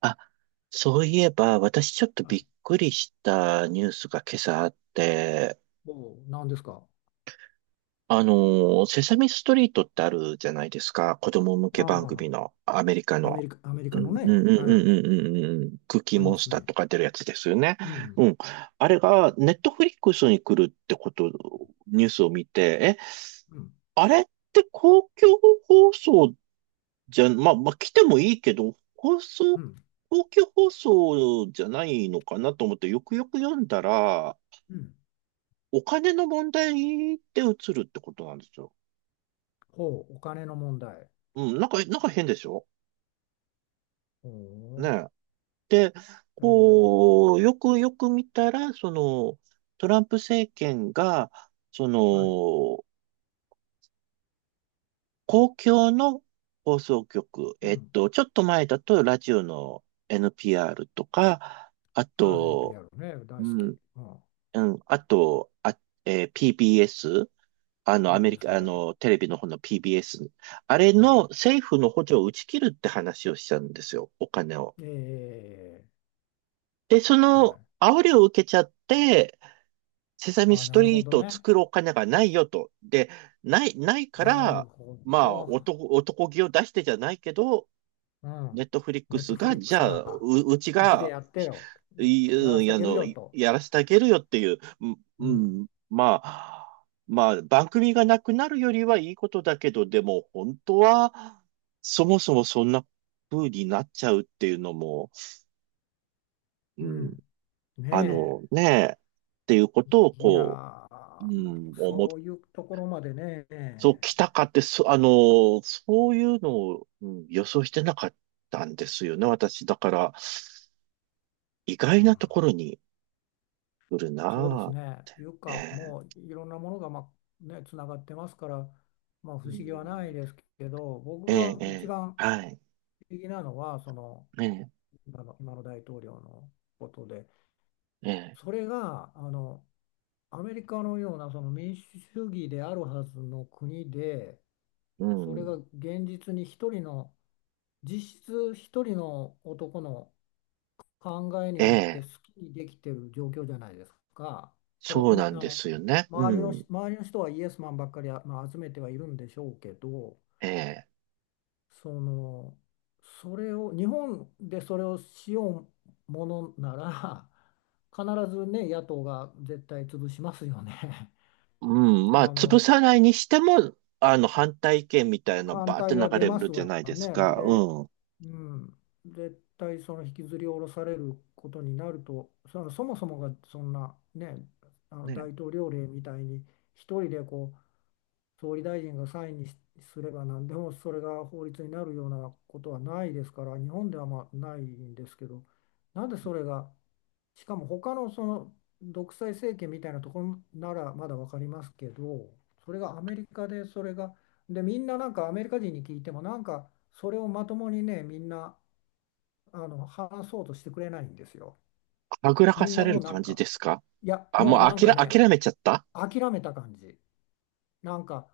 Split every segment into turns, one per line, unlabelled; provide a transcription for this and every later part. あ、そういえば、私ちょっと
は
び
い。
っくりしたニュースが今朝あって、
おう、何ですか。
あのセサミストリートってあるじゃないですか。子供向け番
あ
組の、アメリカ
あ、アメ
の。
リカ、アメリ
う
カの
んうん
ね、
うんうん
はい、
うんうんうん。クッキー
あり
モ
ま
ンス
す
ター
ね。
とか出るやつですよね。
うん、
うん。あれが、ネットフリックスに来るってこと、ニュースを見て、え、
うん、
あれって公共放送じゃ、まあ、来てもいいけど、放
う
送、
ん、
公共放送じゃないのかなと思って、よくよく読んだら、
うん。
お金の問題で移るってことなんですよ。
ほう、お金の問題。
うん、なんか変でしょね
ほ
え。で、
う、
こう、よくよく見たら、その、トランプ政権が、そ
はい、
の、公共の放送局、
うん。
ちょっと前だとラジオの NPR とか、あ
ああ、
と、
NPR ね、大
う
好き。
ん、
うん、
うん。あと、あ、PBS? アメリ
PBS、
カ、
は
あ
い、
の、テレビの方の PBS。あれ
は
の
い。
政府の補助を打ち切るって話をしたんですよ。お金を。
え
で、そ
は
の
い。
煽りを受けちゃって、セサ
あ
ミ
あ、
ス
な
ト
るほ
リー
ど
トを
ね。
作るお金がないよと。で、ないか
なる
ら、
ほ
まあ、
ど。
男気を出してじゃないけど、
う
ネ
ん。
ットフリック
ネット
ス
フ
が、
リック
じ
ス
ゃあ、
が、
うち
うちで
が、
やってよ。
い、
いやらして
う
あ
あ
げる
の、
よと。
やらせてあげるよっていう、
うん、
まあ、まあ、番組がなくなるよりはいいことだけど、でも、本当は、そもそもそんな風になっちゃうっていうのも、う
う
ん、
ん。ねえ。
ねえ、っていうことを、
いや
こう、う
ー、も
ん、
うそういうところまでね。
そう、来たかって、そういうのを、うん予想してなかったんですよね、私。だから、意外
うん、
なところにくる
そうで
な
す
ぁ。
ね、いう
え
か、
え、
もういろんなものが、まあね、つながってますから、まあ、
う
不思
ん、
議はないですけど、僕
ええ、
が
え
一
え、
番
はい。
不思議なのは、その
ええ、
今の、今の大統領のことで、
ええ、
それがアメリカのようなその民主主義であるはずの国で、
う
それが
ん。
現実に一人の、実質一人の男の考えに
え
よって
え、
好きにできてる状況じゃないですか。それ
そ
と
う
も、
なんですよね。うん。
周りの人はイエスマンばっかり、まあ、集めてはいるんでしょうけど、
ええ、
その、それを、日本でそれをしようものなら、必ずね、野党が絶対潰しますよね。
うん。まあ、
あ
潰
の、
さないにしても、あの、反対意見みたいなの
反
バーって
対
流
は出
れ
ま
る
す
じゃ
わ
ないです
ね。
か。
で、
うん。
うん、絶対その引きずり下ろされることになると、そのそもそもがそんなね、あ
ね
の大
え、
統領令みたいに一人で総理大臣がサインにしすれば何でもそれが法律になるようなことはないですから、日本ではまあないんですけど、なんでそれが、しかも他のその独裁政権みたいなところならまだ分かりますけど、それがアメリカでそれが、でみんななんかアメリカ人に聞いてもなんかそれをまともにね、みんな話そうとしてくれないんですよ。
はぐらか
みん
さ
な
れ
も
る
うなん
感じ
か、
ですか。
いや、
あ、
も
もう
う
あ
なん
き
か
ら、
ね、
諦めちゃった。
諦めた感じ。なんか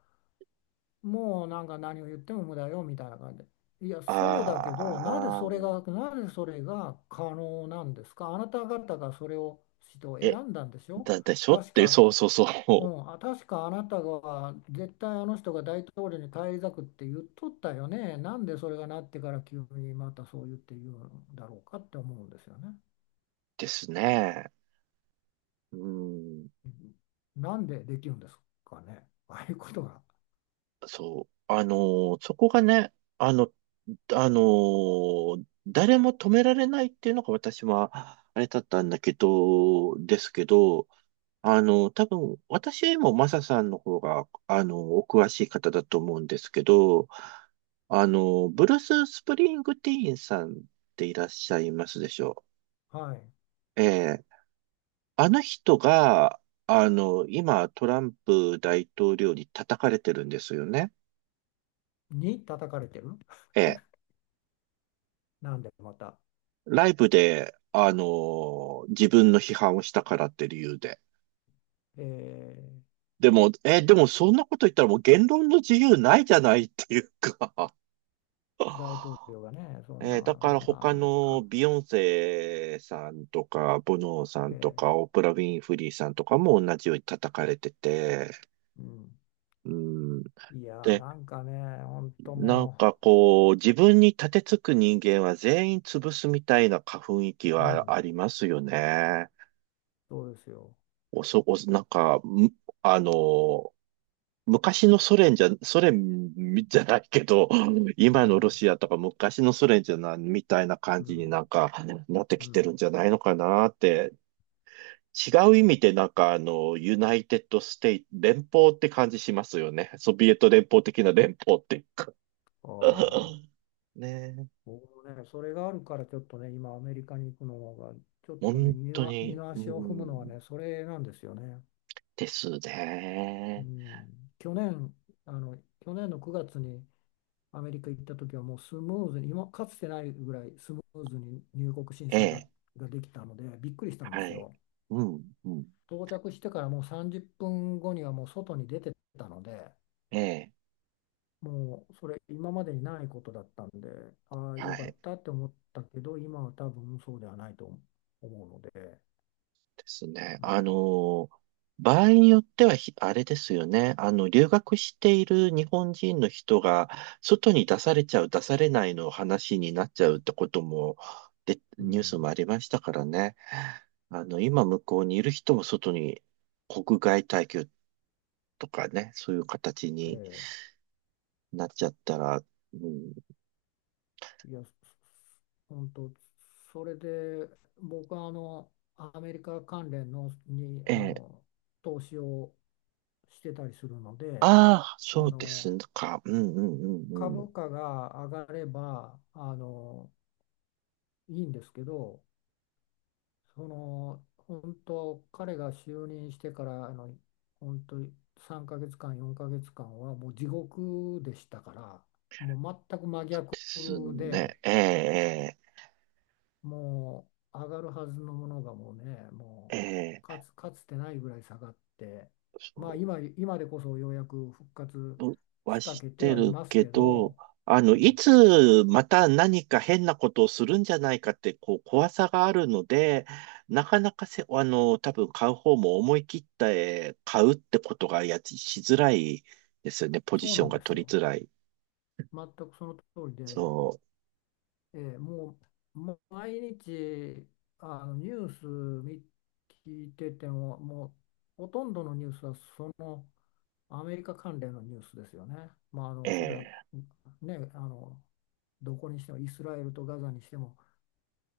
もうなんか何を言っても無駄よみたいな感じで。いや、そうだけど、なぜ
ああ
それ
ー、
が、なぜそれが可能なんですか。あなた方がそれを、人を選
え、
んだんでしょ。
だでしょっ
確
て、そ
か、
うそうそ
う
う。
ん、あ、確かあなたが絶対あの人が大統領に返り咲くって言っとったよね。なんでそれがなってから急にまたそう言って言うんだろうかって思うんですよね。
ですね。うん。
うん、なんでできるんですかね。ああいうことが。
そう。あのーそこがね、あの、あのー誰も止められないっていうのが私は、あれだったんだけど、ですけど、あの、多分、私よりもマサさんの方が、あの、お詳しい方だと思うんですけど、あの、ブルース・スプリングティーンさんっていらっしゃいますでしょ
はい。
う。ええ、あの人が、あの、今、トランプ大統領に叩かれてるんですよね。
に叩かれてる。
ええ、
なんでまた。
ライブで、あのー自分の批判をしたからって理由で。
えー
でも、え、でもそんなこと言ったらもう言論の自由ないじゃないっていうか。
大統領 がね、そん
え
な、
ーだか
も
ら
うな
他
ん
の
か、
ビヨンセさんとか、ボノーさんと
ええ、
か、オプラ・ウィンフリーさんとかも同じように叩かれてて、
うん、
うん。
いやー、
で、
なんかね、本当
なん
も
かこう、自分に立てつく人間は全員潰すみたいな雰囲気
う、う
はあ
ん、
りますよね。
そうですよ。
おそ、お、なんか、あの、昔のソ連じゃないけど、
う
今のロ
ん、
シアとか昔のソ連じゃないみたいな感
う
じに
ん、
なんかなって
う
きてる
ん。
んじゃないのかなって、違う意味でなんかあの、ユナイテッドステイ、連邦って感じしますよね。ソビエト連邦的な連邦っていうか。
ああ、
ねえ、
僕もね、それがあるから、ちょっとね、今、アメリカに行くのが、ちょっとね、
本
二
当
の、二
に、
の
う
足を踏むのは
ん、
ね、それなんですよね。
です
う
ね。
ん、去年、あの、去年の9月にアメリカ行った時は、もうスムーズに、今、かつてないぐらいスムーズに入国審
え
査だ、
え、
ができたので、びっくりしたんで
は
す
い。
よ。
うん、うん、
到着してからもう30分後にはもう外に出てたので、
ええ、
もうそれ今までにないことだったんで、ああ、
は
よかっ
い。
たって思ったけど、今は多分そうではないと思うので、
ですね。
う
あ
ん、
の、場合によってはあれですよね。あの、留学している日本人の人が、外に出されちゃう、出されないの話になっちゃうってことも、で、
う
ニュース
ん、
もありましたからね。あの、今向こうにいる人も外に、国外退去とかね、そういう形に
え
なっちゃったら、うん、
え、いや、本当、それで僕はアメリカ関連のに
ええ、
投資をしてたりするの
あ
で、
あ、
あ
そうです
の
か。うんうんうんうん。
株価が上がればいいんですけど、その本当彼が就任してから本当に3ヶ月間4ヶ月間はもう地獄でしたから、もう全く真
そうで
逆
す
で、
ね。ええ、
もう上がるはずのものがもうね、
ええ、
も
え
うか
え。
つ、かつてないぐらい下がって、
そ
まあ
う
今、今でこそようやく復活し
は
か
し
けて
て
はい
る
ます
け
け
ど、
ど、
あ
う
の、い
ん、
つまた何か変なことをするんじゃないかって、こう、怖さがあるので、なかなかせ、あの、多分買う方も思い切って買うってことがやつしづらいですよね。ポジ
そう
シ
な
ョン
ん
が
です
取り
よ、
づらい。
全くその通りで。
そ
もう、もう毎日ニュース見聞いてても、もうほとんどのニュースはそのアメリカ関連のニュースですよね。まあ、
う。
それは
ええ
ね、どこにしてもイスラエルとガザにしても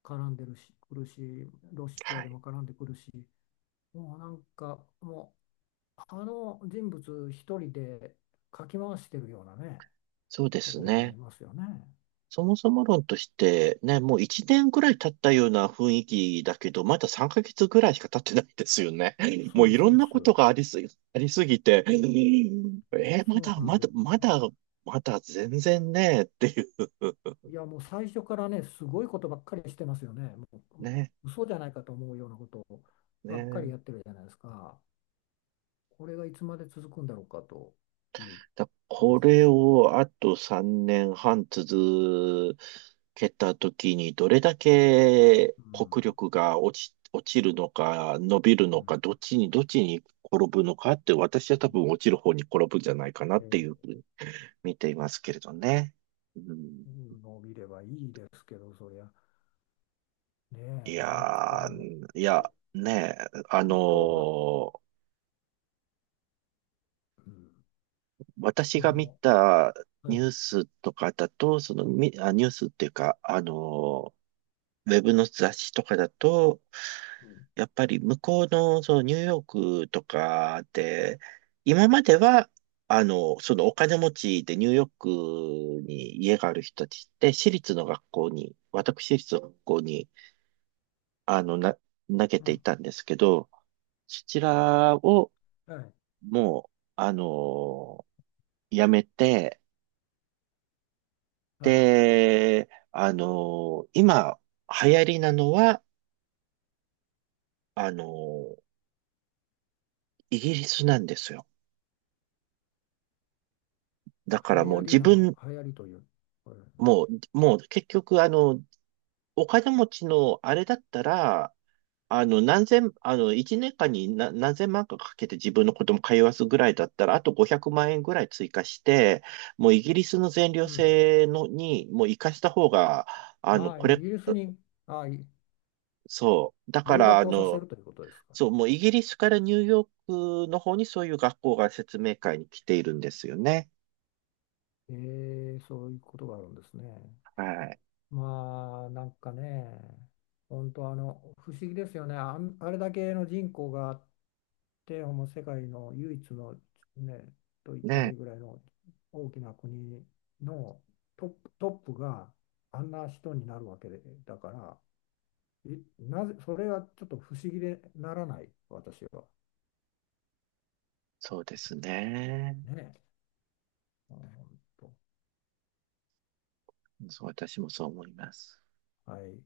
絡んでるし、くるし、ロシ
は
アで
い。
も絡んでくるし、もうなんかもうあの人物一人でかき回してるようなね、
そうで
と
す
ころがあり
ね。
ますよね。
そもそも論としてね、もう1年ぐらい経ったような雰囲気だけど、まだ3ヶ月ぐらいしか経ってないですよね。も
そ
う
う、
いろ
そ
ん
うで
な
す。
ことがありすぎ、ありすぎて、ま
そう
だ、
なん
ま
で
だ、
す。
まだ、まだ全然ね、っていう
いや、もう最初からね、すごいことばっかりしてますよね。もう
ね、
嘘じゃないかと思うようなことをばっかり
ね。
やってるじゃないですか。これがいつまで続くんだろうかという
だ
気が
こ
します。
れをあと3年半続けたときに、どれだけ
う
国
ん。
力が落ち、落ちるのか、伸びる
う
の
ん。
か、どっちに転ぶのかって、私は多分落ちる方に転ぶんじゃないかなっ
え
ていうふう
ー
に見ていますけれどね。うん、
伸びればいいですけど、そりゃ、ね
い
え、なんか
や
も
ー、い
う、
や、
いや、
ねえ、あの
本当、あ、
ー
うん、あ
私が見
の、
た
は
ニュー
い、
スとかだと、その、ニュースっていうか、あのーウェブの雑誌とかだと、
うん、
やっぱり向こうの、そのニューヨークとかで、今までは、あの、そのお金持ちでニューヨークに家がある人たちって、私立の学校に、あの、な、投げ
う
てい
ん、
たんですけど、そちらを
はい、
もう、あの、やめて、
は
で、あの、今、流行りなのは、あの、イギリスなんですよ。だから
い、流
もう
行り
自
なの、
分、
流行りという、これ、
もう結局、あの、お金持ちのあれだったら、あの、一年間に何千万かかけて自分の子供通わすぐらいだったら、あと500万円ぐらい追加して、もうイギリスの全寮
うん、
制のに、もう生かした方が、あの、
ああ、
こ
イ
れ、
ギリスに、ああ、
そう。だか
留
ら、あ
学をさせ
の、
るということですか。
そう、もうイギリスからニューヨークの方にそういう学校が説明会に来ているんですよね。
えそういうことがあるんですね。
はい。
まあ、なんかね、本当不思議ですよね。あれだけの人口があって、もう世界の唯一の、ね、と言ってもいい
ね。
ぐらいの大きな国のトップがあんな人になるわけで、だから、なぜ、それはちょっと不思議でならない、私は。
そうですね。
ねえ。うん、ほんと、
そう、私もそう思います。
はい。